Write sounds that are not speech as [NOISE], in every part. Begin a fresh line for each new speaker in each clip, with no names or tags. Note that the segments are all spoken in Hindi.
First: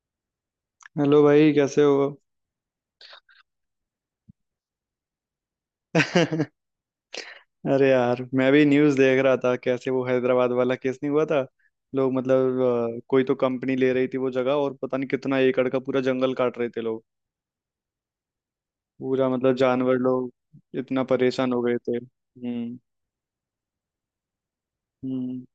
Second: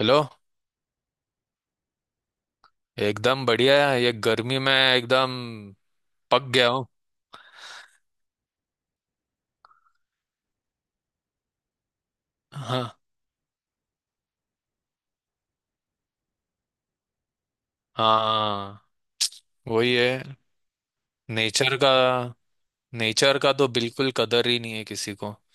हेलो।
हेलो भाई कैसे हो।
एकदम बढ़िया है। ये गर्मी में एकदम पक गया
[LAUGHS]
हूँ।
अरे यार मैं भी न्यूज़ देख रहा था कैसे वो हैदराबाद वाला केस नहीं हुआ था। लोग मतलब
हाँ
कोई तो कंपनी ले रही थी वो जगह। और पता नहीं कितना एकड़ का पूरा जंगल काट रहे थे लोग।
हाँ,
पूरा मतलब
वही
जानवर लोग
है।
इतना परेशान हो
नेचर
गए
का,
थे। हम्म।
तो बिल्कुल कदर ही नहीं है किसी को।
हम्म।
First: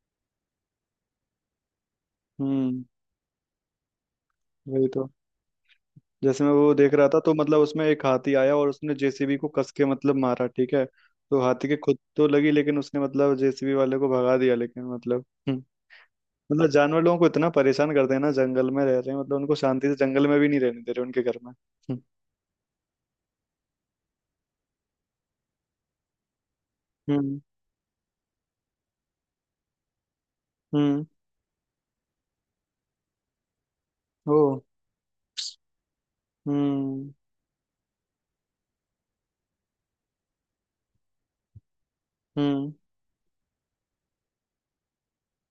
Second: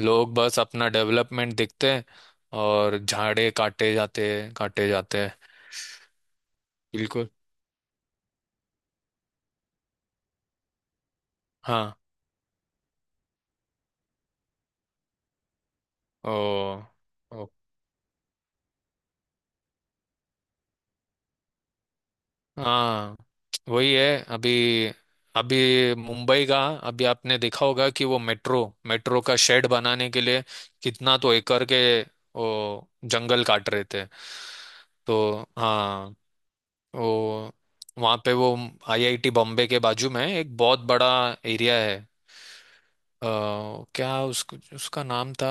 लोग बस अपना डेवलपमेंट देखते हैं
हम्म।
और झाड़े
वही
काटे
तो।
जाते हैं।
जैसे मैं वो देख रहा था
बिल्कुल।
तो मतलब उसमें एक हाथी आया और उसने जेसीबी को कस के मतलब मारा ठीक है। तो हाथी के
हाँ।
खुद तो लगी लेकिन उसने मतलब जेसीबी वाले को भगा दिया लेकिन मतलब। हम्म, मतलब
ओ,
जानवर लोगों को
ओ।
इतना परेशान करते हैं ना जंगल में रह रहे हैं। मतलब उनको शांति से जंगल में भी नहीं रहने दे रहे उनके घर में।
हाँ, वही है अभी। अभी मुंबई का। अभी आपने
हम्म।
देखा होगा कि वो मेट्रो, मेट्रो का शेड बनाने के लिए
हम्म।
कितना तो एकड़ के वो जंगल काट रहे थे।
ओ।
तो हाँ।
हम्म।
वो वहाँ पे वो आईआईटी बॉम्बे के बाजू में एक बहुत बड़ा एरिया है।
हम्म।
अ, क्या उसको उसका नाम था,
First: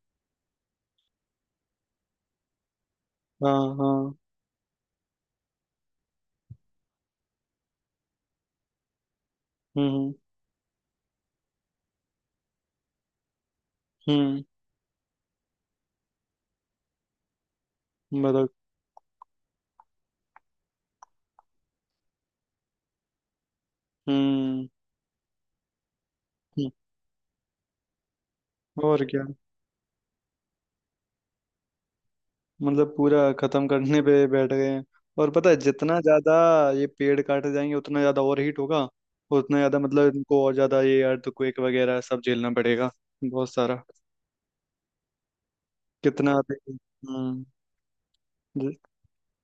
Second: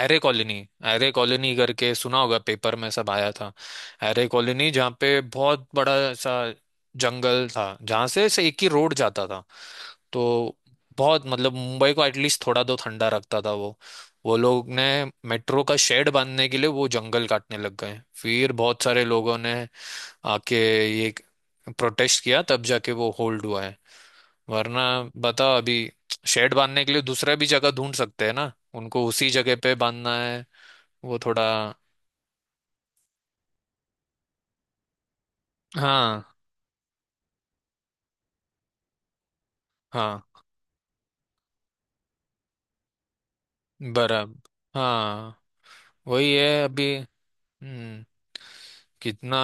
एरे कॉलोनी। एरे कॉलोनी करके सुना होगा, पेपर में सब आया
हाँ
था।
हाँ।
एरे कॉलोनी जहाँ पे बहुत बड़ा सा जंगल था, जहाँ से एक ही रोड जाता था।
हम्म।
तो बहुत मतलब मुंबई को एटलीस्ट थोड़ा तो ठंडा रखता था वो। वो
हम्म।
लोग ने मेट्रो का शेड बांधने के लिए वो जंगल काटने लग गए।
मतलब।
फिर बहुत सारे लोगों ने आके ये प्रोटेस्ट किया, तब जाके वो होल्ड हुआ है।
हम्म।
वरना बता, अभी शेड
हम्म,
बांधने के लिए दूसरा भी जगह ढूंढ सकते हैं ना,
और
उनको
क्या।
उसी जगह पे बांधना है। वो थोड़ा।
मतलब पूरा खत्म करने पे बैठ गए हैं। और पता है जितना
हाँ
ज्यादा ये पेड़ काटे जाएंगे उतना ज्यादा और हीट होगा। उतना ज्यादा मतलब
हाँ।
इनको और ज्यादा ये अर्थक्वेक वगैरह सब झेलना पड़ेगा। बहुत सारा।
बराबर। हाँ,
कितना
वही
आते-।
है अभी।
हम्म।
हम्म।
जी-।
कितना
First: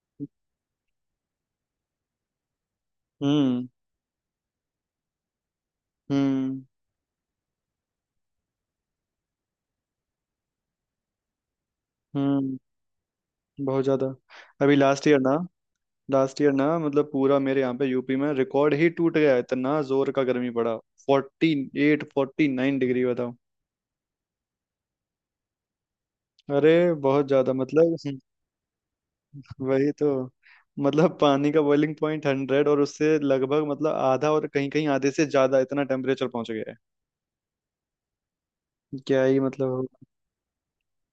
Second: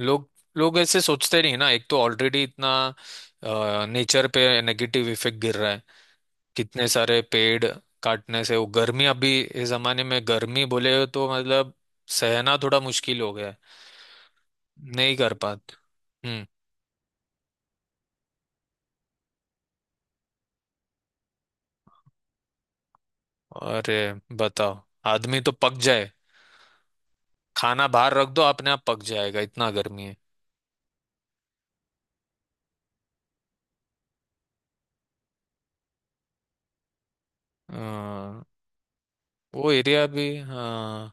लोग, ऐसे सोचते नहीं ना। एक तो ऑलरेडी इतना
हम्म।
नेचर पे नेगेटिव इफेक्ट गिर रहा है,
हम्म।
कितने सारे पेड़ काटने से। वो गर्मी अभी इस जमाने में गर्मी बोले तो मतलब सहना
हम्म।
थोड़ा मुश्किल हो गया है,
बहुत ज्यादा। अभी लास्ट
नहीं
ईयर
कर
ना।
पाते।
लास्ट
हम्म।
ईयर ना मतलब पूरा मेरे यहाँ पे यूपी में रिकॉर्ड ही टूट गया इतना जोर का गर्मी पड़ा। 48-49 डिग्री बताओ।
अरे बताओ, आदमी तो पक जाए।
अरे बहुत ज्यादा
खाना
मतलब
बाहर रख दो अपने आप पक जाएगा, इतना
वही
गर्मी
तो।
है।
मतलब पानी का बॉइलिंग पॉइंट 100 और उससे लगभग मतलब आधा और कहीं कहीं आधे से ज्यादा इतना टेम्परेचर पहुंच गया है।
अ,
क्या ही मतलब
वो एरिया
हो-।
भी हाँ।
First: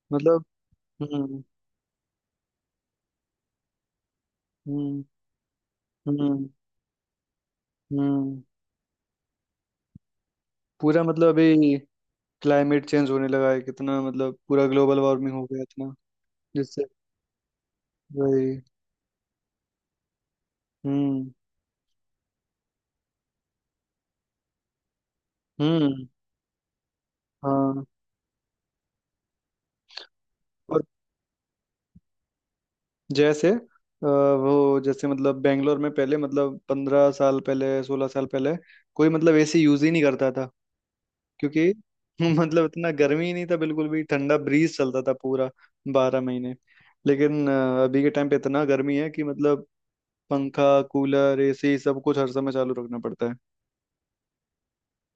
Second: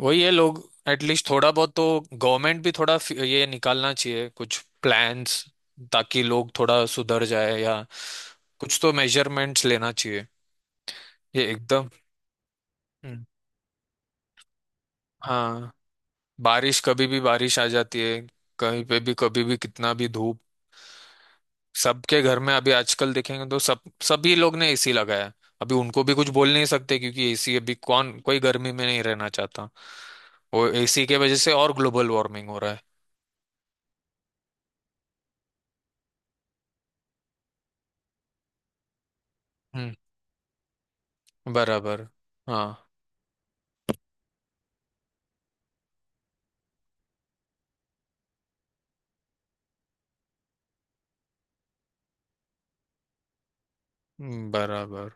वही है
मतलब।
लोग। एटलीस्ट
हम्म।
थोड़ा बहुत तो गवर्नमेंट भी थोड़ा ये निकालना चाहिए कुछ
हम्म।
प्लान्स, ताकि
हम्म।
लोग थोड़ा सुधर जाए। या
हम्म।
कुछ तो मेजरमेंट्स लेना चाहिए,
पूरा मतलब
ये
अभी
एकदम।
क्लाइमेट चेंज
हम्म,
होने लगा है कितना मतलब पूरा ग्लोबल वार्मिंग हो गया
हाँ।
इतना।
बारिश,
जिससे
कभी भी बारिश आ जाती है।
वही।
कहीं पे भी कभी भी कितना भी धूप।
हम्म।
सबके घर में अभी आजकल देखेंगे तो सब सभी लोग ने एसी लगाया है। अभी उनको
हम्म।
भी कुछ बोल नहीं सकते, क्योंकि एसी अभी
हाँ।
कौन, कोई गर्मी में नहीं रहना चाहता। वो
और
एसी के वजह से और ग्लोबल वार्मिंग हो रहा है।
जैसे वो जैसे मतलब बेंगलोर में पहले मतलब 15 साल पहले 16 साल पहले कोई मतलब एसी यूज ही
हम्म।
नहीं करता था क्योंकि
बराबर।
[LAUGHS] मतलब
हाँ
इतना गर्मी ही नहीं था बिल्कुल भी ठंडा ब्रीज चलता था पूरा 12 महीने। लेकिन अभी के टाइम पे इतना गर्मी है कि मतलब पंखा कूलर एसी सब कुछ हर समय चालू रखना पड़ता है।
बराबर।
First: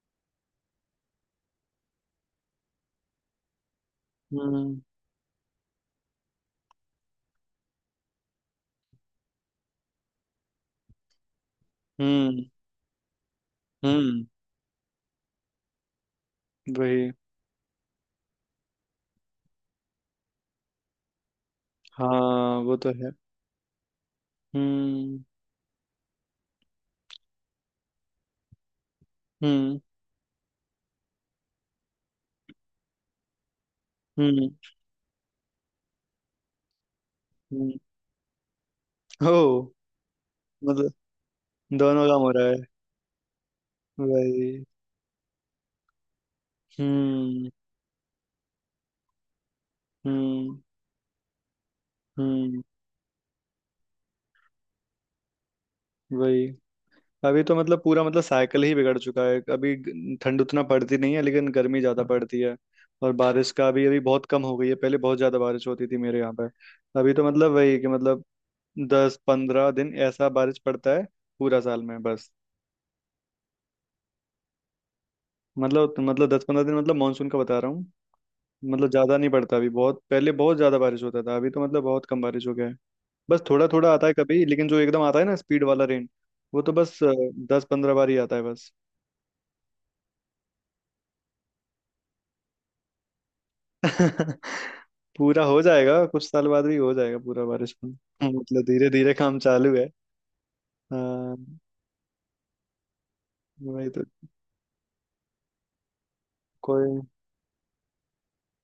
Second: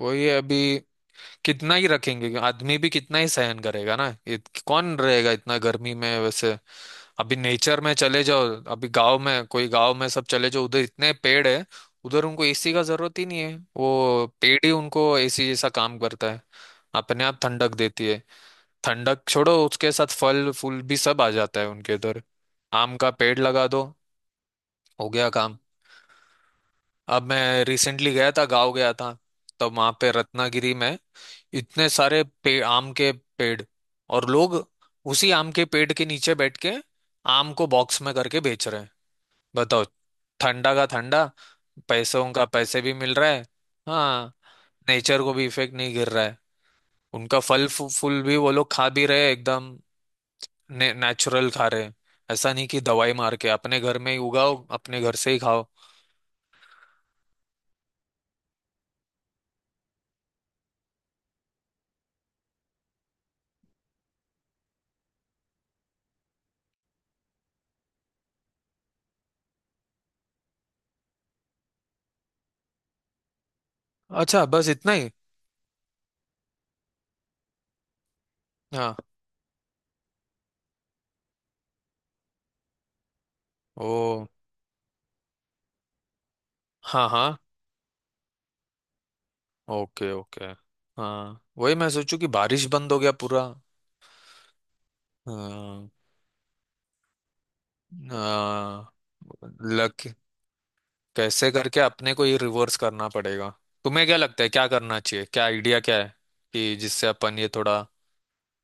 वही है, अभी कितना ही रखेंगे, आदमी भी कितना ही सहन करेगा ना ये।
हम्म।
कौन रहेगा इतना गर्मी में वैसे। अभी नेचर में चले जाओ, अभी गांव में कोई, गांव में सब चले जाओ उधर, इतने पेड़ है उधर,
हम्म।
उनको एसी का जरूरत ही नहीं है।
हम्म।
वो पेड़ ही उनको एसी जैसा काम करता है,
वही।
अपने आप ठंडक देती है। ठंडक छोड़ो, उसके साथ फल फूल भी सब आ जाता है उनके
हाँ
इधर।
वो तो
आम
है।
का पेड़ लगा दो, हो
हम्म।
गया काम। अब मैं रिसेंटली गया था, गांव गया था। तब
हम्म।
वहां पे रत्नागिरी में इतने सारे आम के पेड़। और
हम्म।
लोग उसी आम के पेड़ के नीचे बैठ के आम को
हम्म।
बॉक्स में करके बेच रहे हैं।
ओ।
बताओ, ठंडा का
मतलब
ठंडा।
दोनों काम हो
पैसों का
रहा है।
पैसे भी मिल रहा है। हाँ।
वही।
नेचर को भी इफेक्ट नहीं गिर रहा है। उनका
हम्म।
फल फूल भी वो लोग खा भी रहे हैं, एकदम
हम्म।
नेचुरल खा रहे हैं। ऐसा
हम्म।
नहीं कि दवाई मार के, अपने घर में ही उगाओ अपने घर से ही खाओ।
वही। अभी तो मतलब पूरा मतलब साइकिल ही बिगड़ चुका है अभी ग- ठंड उतना पड़ती नहीं है लेकिन गर्मी ज्यादा पड़ती है। और बारिश का भी अभी बहुत कम हो गई है। पहले बहुत ज्यादा बारिश होती थी मेरे यहाँ पे। अभी तो मतलब वही कि मतलब 10-15 दिन ऐसा बारिश पड़ता है पूरा साल में बस।
अच्छा, बस इतना ही।
मतलब 10-15 दिन मतलब मानसून का बता रहा हूँ। मतलब
हाँ।
ज्यादा नहीं पड़ता अभी। बहुत पहले बहुत ज्यादा बारिश होता था अभी तो मतलब बहुत कम बारिश हो गया है। बस थोड़ा थोड़ा आता है
ओ।
कभी। लेकिन जो एकदम आता है ना स्पीड वाला रेन वो तो बस
हाँ हाँ।
10-15 बार ही आता है बस।
Okay okay. हाँ, वही मैं सोचू कि बारिश बंद हो गया पूरा।
[LAUGHS] पूरा हो
हाँ,
जाएगा कुछ साल बाद भी हो जाएगा पूरा बारिश में। [LAUGHS] मतलब धीरे
हाँ,
धीरे काम चालू है।
लक।
हाँ
कैसे करके अपने को ये रिवर्स करना पड़ेगा।
वही तो।
तुम्हें क्या लगता है, क्या करना चाहिए, क्या आइडिया क्या है कि
कोई
जिससे अपन ये थोड़ा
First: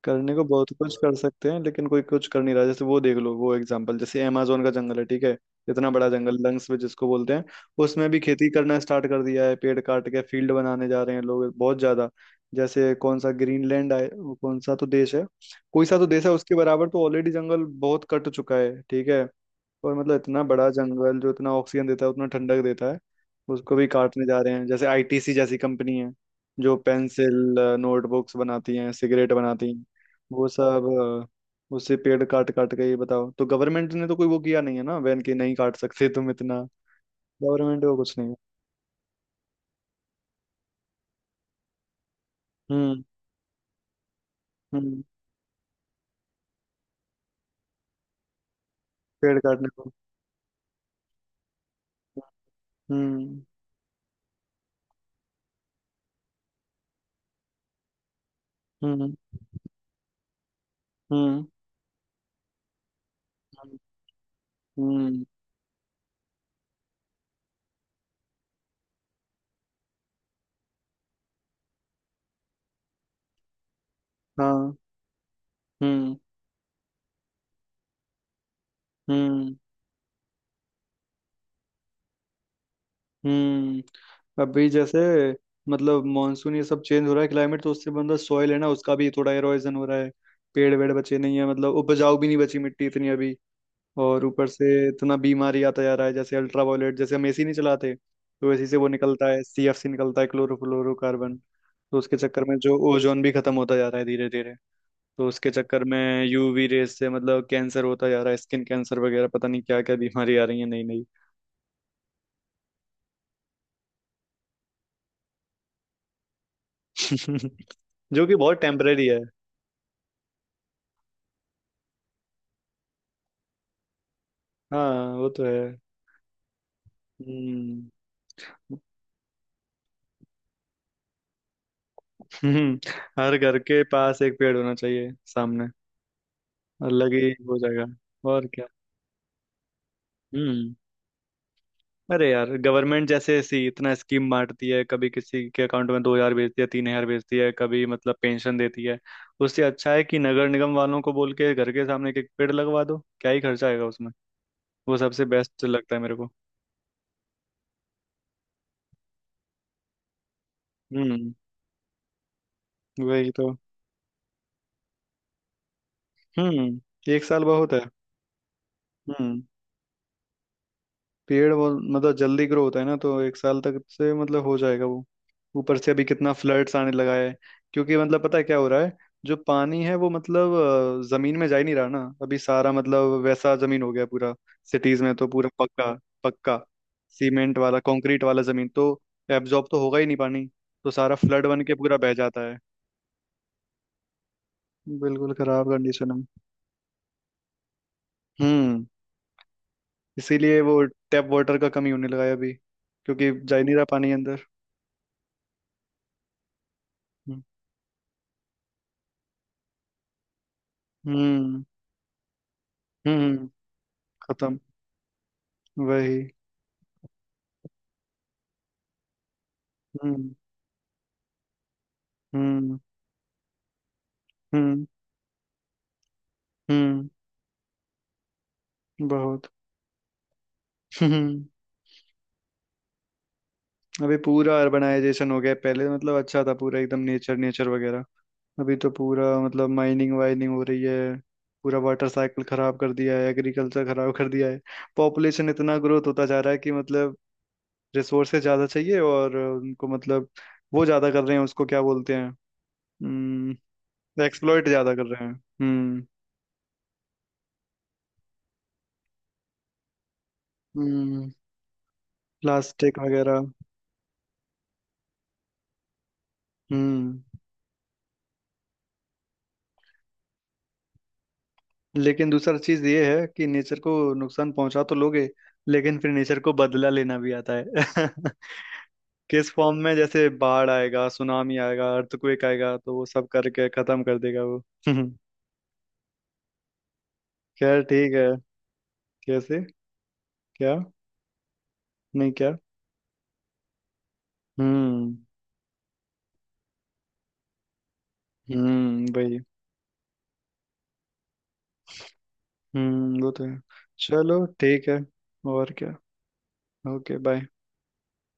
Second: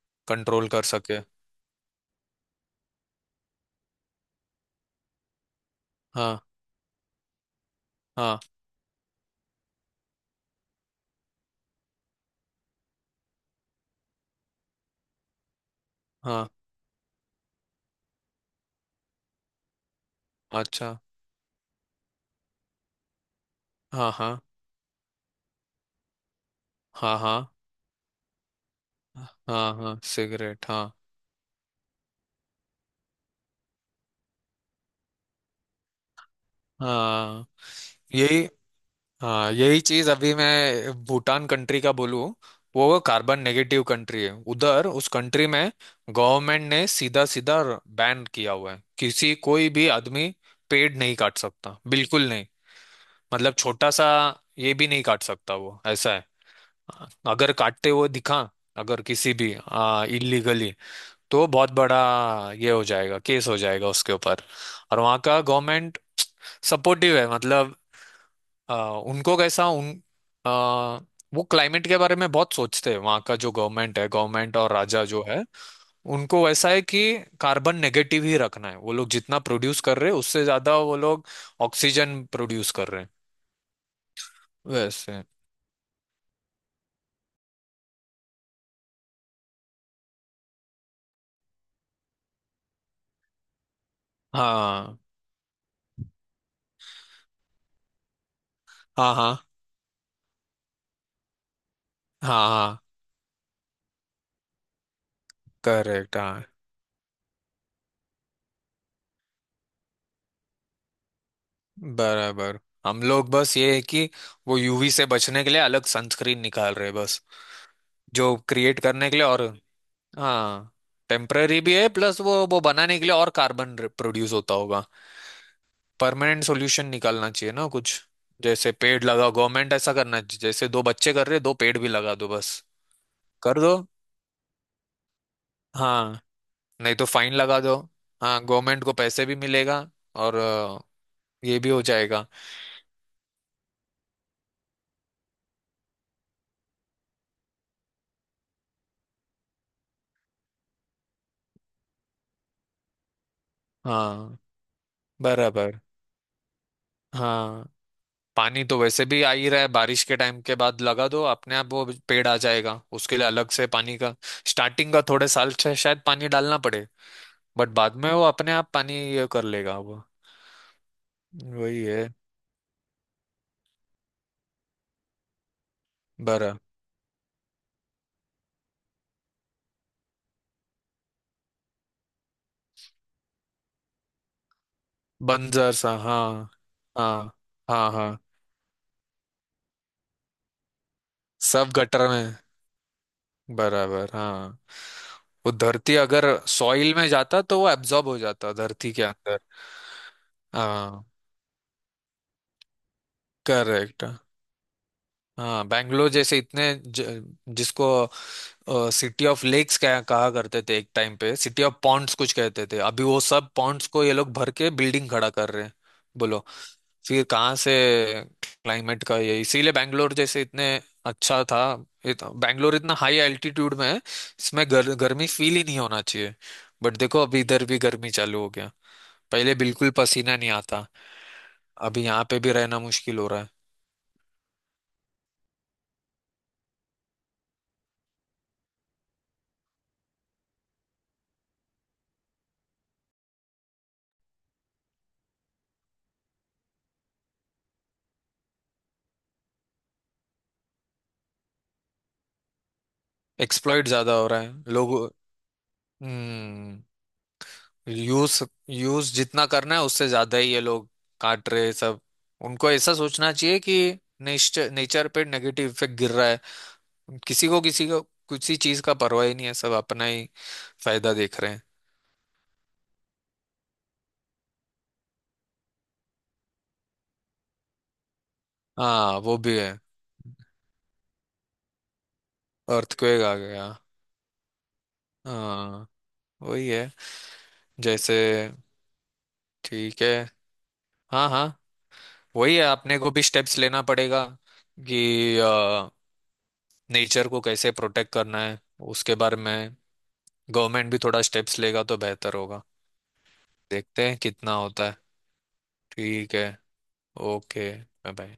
करने को
कंट्रोल
बहुत
कर
कुछ कर
सके।
सकते हैं लेकिन कोई कुछ कर नहीं रहा। जैसे वो देख लो वो एग्जांपल जैसे अमेजोन का जंगल है ठीक है। इतना बड़ा जंगल
हाँ।
लंग्स में जिसको बोलते हैं उसमें भी
हाँ।
खेती करना स्टार्ट कर दिया है। पेड़ काट के फील्ड बनाने जा रहे हैं लोग बहुत ज्यादा। जैसे कौन सा ग्रीनलैंड है वो कौन सा तो देश है। कोई सा तो देश है
हाँ।
उसके बराबर तो ऑलरेडी जंगल बहुत कट चुका है ठीक है। और मतलब इतना बड़ा
अच्छा।
जंगल जो इतना ऑक्सीजन देता है उतना ठंडक देता है उसको भी
हाँ
काटने
हाँ।
जा रहे हैं। जैसे आईटीसी जैसी कंपनी है जो
हाँ हाँ।
पेंसिल नोटबुक्स बनाती हैं सिगरेट बनाती
हाँ
हैं
हाँ
वो
सिगरेट हाँ।
सब उससे पेड़ काट काट के ये बताओ तो गवर्नमेंट ने तो कोई वो किया नहीं है ना बैन कि नहीं काट सकते तुम इतना।
हाँ
गवर्नमेंट को कुछ नहीं है।
यही। हाँ, यही चीज। अभी मैं भूटान कंट्री का बोलूँ। वो
हम्म।
कार्बन नेगेटिव कंट्री है। उधर
हम्म।
उस कंट्री में गवर्नमेंट ने सीधा सीधा बैन किया हुआ है। किसी,
पेड़ काटने
कोई भी
को।
आदमी पेड़ नहीं काट सकता, बिल्कुल नहीं।
हम्म।
मतलब छोटा सा ये भी नहीं काट सकता, वो ऐसा है। अगर काटते हुए दिखा, अगर
हम्म।
किसी भी इलीगली,
हम्म।
तो बहुत बड़ा ये हो जाएगा, केस हो
हम्म।
जाएगा उसके ऊपर। और वहाँ
हम्म,
का गवर्नमेंट सपोर्टिव है मतलब, आ, उनको कैसा उन आ, वो क्लाइमेट के बारे में बहुत सोचते हैं। वहाँ का जो गवर्नमेंट है, गवर्नमेंट और
हाँ।
राजा जो है,
हम्म।
उनको वैसा है कि कार्बन नेगेटिव ही रखना है। वो लोग जितना
हम्म।
प्रोड्यूस कर रहे हैं उससे ज्यादा वो लोग ऑक्सीजन प्रोड्यूस कर रहे हैं।
हम्म। अभी जैसे
वैसे।
मतलब मानसून ये सब चेंज हो रहा है क्लाइमेट तो उससे मतलब सॉइल है ना उसका भी थोड़ा एरोजन हो रहा है। पेड़ वेड़ बचे नहीं है मतलब उपजाऊ भी नहीं बची मिट्टी इतनी अभी। और ऊपर से
हाँ।
इतना बीमारी आता जा रहा है जैसे अल्ट्रा वायलेट। जैसे हम एसी नहीं चलाते तो एसी से वो
हाँ।
निकलता
हाँ।
है सीएफसी निकलता है क्लोरोफ्लोरोकार्बन। तो उसके चक्कर
हाँ।
में जो
हाँ।
ओजोन भी खत्म होता जा रहा है धीरे धीरे। तो उसके चक्कर
करेक्ट
में
हाँ।
यूवी रेस से मतलब कैंसर होता जा रहा है स्किन कैंसर वगैरह पता नहीं क्या क्या बीमारी आ रही है नई नई।
बराबर। हम लोग बस ये है कि वो यूवी से बचने के लिए अलग सनस्क्रीन निकाल रहे हैं बस,
[LAUGHS] जो कि
जो
बहुत
क्रिएट
टेम्परेरी
करने के
है।
लिए और। हाँ, टेम्पररी भी है, प्लस वो बनाने के लिए और कार्बन प्रोड्यूस होता होगा।
हाँ वो तो है।
परमानेंट सॉल्यूशन निकालना चाहिए ना कुछ।
हम्म।
जैसे
[LAUGHS]
पेड़ लगाओ, गवर्नमेंट ऐसा करना चाहिए जैसे दो बच्चे कर रहे हैं, दो पेड़ भी लगा दो बस।
हम्म, हर घर
कर दो।
के पास एक पेड़ होना चाहिए सामने।
हाँ। नहीं तो
अलग ही
फाइन
हो
लगा दो।
जाएगा।
हाँ,
और क्या।
गवर्नमेंट को पैसे भी मिलेगा। और
हम्म।
ये भी हो जाएगा।
अरे यार गवर्नमेंट जैसे ऐसी इतना स्कीम बांटती है कभी किसी के अकाउंट में 2,000 भेजती है 3,000 भेजती है कभी मतलब पेंशन देती है। उससे अच्छा है कि नगर निगम वालों को बोल के घर के सामने एक एक पेड़ लगवा दो। क्या ही खर्चा आएगा उसमें।
हाँ।
वो सबसे बेस्ट
बराबर।
लगता है मेरे को।
हाँ। पानी तो वैसे भी आ ही रहा है, बारिश के टाइम के बाद लगा दो
हम्म।
अपने आप वो पेड़ आ जाएगा। उसके लिए
वही तो।
अलग से पानी का स्टार्टिंग का थोड़े साल से शायद पानी डालना
हम्म।
पड़े।
एक साल
बट
बहुत है।
बाद में वो अपने आप पानी ये
हम्म।
कर लेगा वो।
पेड़ वो
वही है।
मतलब जल्दी ग्रो होता है ना तो एक साल तक से मतलब हो जाएगा वो। ऊपर से अभी कितना
बरा
फ्लड्स आने लगा है क्योंकि मतलब पता है क्या हो रहा है। जो पानी है वो मतलब जमीन में जा ही नहीं रहा ना अभी। सारा मतलब वैसा जमीन हो गया पूरा। सिटीज में तो पूरा
बंजर सा
पक्का।
हाँ।
पक्का
हाँ
सीमेंट वाला
हाँ। हाँ,
कंक्रीट वाला जमीन तो एब्जॉर्ब तो होगा ही नहीं पानी। तो सारा फ्लड बन
सब
के पूरा
गटर
बह
में।
जाता है।
बराबर हाँ।
बिल्कुल
वो
खराब
धरती,
कंडीशन है।
अगर सॉइल में जाता तो वो एब्जॉर्ब हो जाता
हम्म।
धरती के अंदर।
इसीलिए वो
हाँ।
टैप वाटर का कमी होने लगा है अभी क्योंकि जा ही नहीं रहा
करेक्ट।
पानी अंदर।
हाँ बैंगलोर जैसे इतने जिसको सिटी ऑफ लेक्स कहा कहा करते थे एक टाइम पे,
हम्म।
सिटी ऑफ पॉन्ड्स कुछ कहते थे, अभी वो
हम्म।
सब पॉन्ड्स को ये लोग भर
खत्म।
के बिल्डिंग खड़ा कर रहे हैं।
वही।
बोलो, फिर कहाँ से क्लाइमेट का ये। इसीलिए बैंगलोर
हम्म।
जैसे इतने अच्छा था। बैंगलोर
हम्म।
इतना हाई एल्टीट्यूड में है, इसमें
हम्म।
गर्मी फील ही नहीं होना चाहिए। बट
हम्म।
देखो अभी इधर भी गर्मी चालू हो गया।
बहुत।
पहले बिल्कुल पसीना नहीं आता।
हम्म।
अभी यहाँ पे भी रहना मुश्किल हो रहा है।
अभी पूरा अर्बनाइजेशन हो गया है। पहले मतलब अच्छा था पूरा एकदम नेचर नेचर वगैरह। अभी तो पूरा मतलब माइनिंग वाइनिंग हो रही है। पूरा वाटर साइकिल खराब कर दिया है एग्रीकल्चर खराब कर दिया है। पॉपुलेशन इतना ग्रोथ होता जा रहा है कि मतलब रिसोर्सेज ज्यादा चाहिए और उनको मतलब वो ज्यादा कर रहे हैं उसको क्या बोलते हैं। हम्म।
एक्सप्लॉइट ज्यादा हो रहा है
एक्सप्लॉइट ज्यादा
लोग।
कर रहे हैं। हम्म।
हम्म। यूज, यूज जितना करना है उससे ज्यादा ही ये लोग
हम्म।
काट रहे हैं सब। उनको ऐसा
प्लास्टिक
सोचना
वगैरह।
चाहिए कि नेचर पे नेगेटिव इफेक्ट गिर रहा है।
हम्म।
किसी को, किसी चीज का परवाह ही नहीं है, सब अपना ही फायदा देख रहे हैं।
लेकिन दूसरा चीज ये है कि नेचर को नुकसान पहुंचा तो लोगे लेकिन फिर नेचर को बदला लेना भी आता है। [LAUGHS]
हाँ वो
किस
भी है।
फॉर्म में जैसे बाढ़ आएगा सुनामी आएगा अर्थक्वेक आएगा तो वो
अर्थक्वेक
सब
आ गया।
करके खत्म कर देगा वो। [LAUGHS]
हाँ, वही है।
खैर
जैसे।
ठीक है। कैसे।
ठीक है।
क्या।
हाँ हाँ।
नहीं क्या।
वही है, अपने को भी स्टेप्स लेना पड़ेगा
हम्म।
कि नेचर को कैसे प्रोटेक्ट करना है
हम्म।
उसके बारे
वही।
में। गवर्नमेंट भी थोड़ा स्टेप्स लेगा तो बेहतर होगा।
हम्म। वो तो है।
देखते हैं
चलो
कितना होता
ठीक
है।
है। और क्या।
ठीक है।
Okay bye.
Okay bye. Bye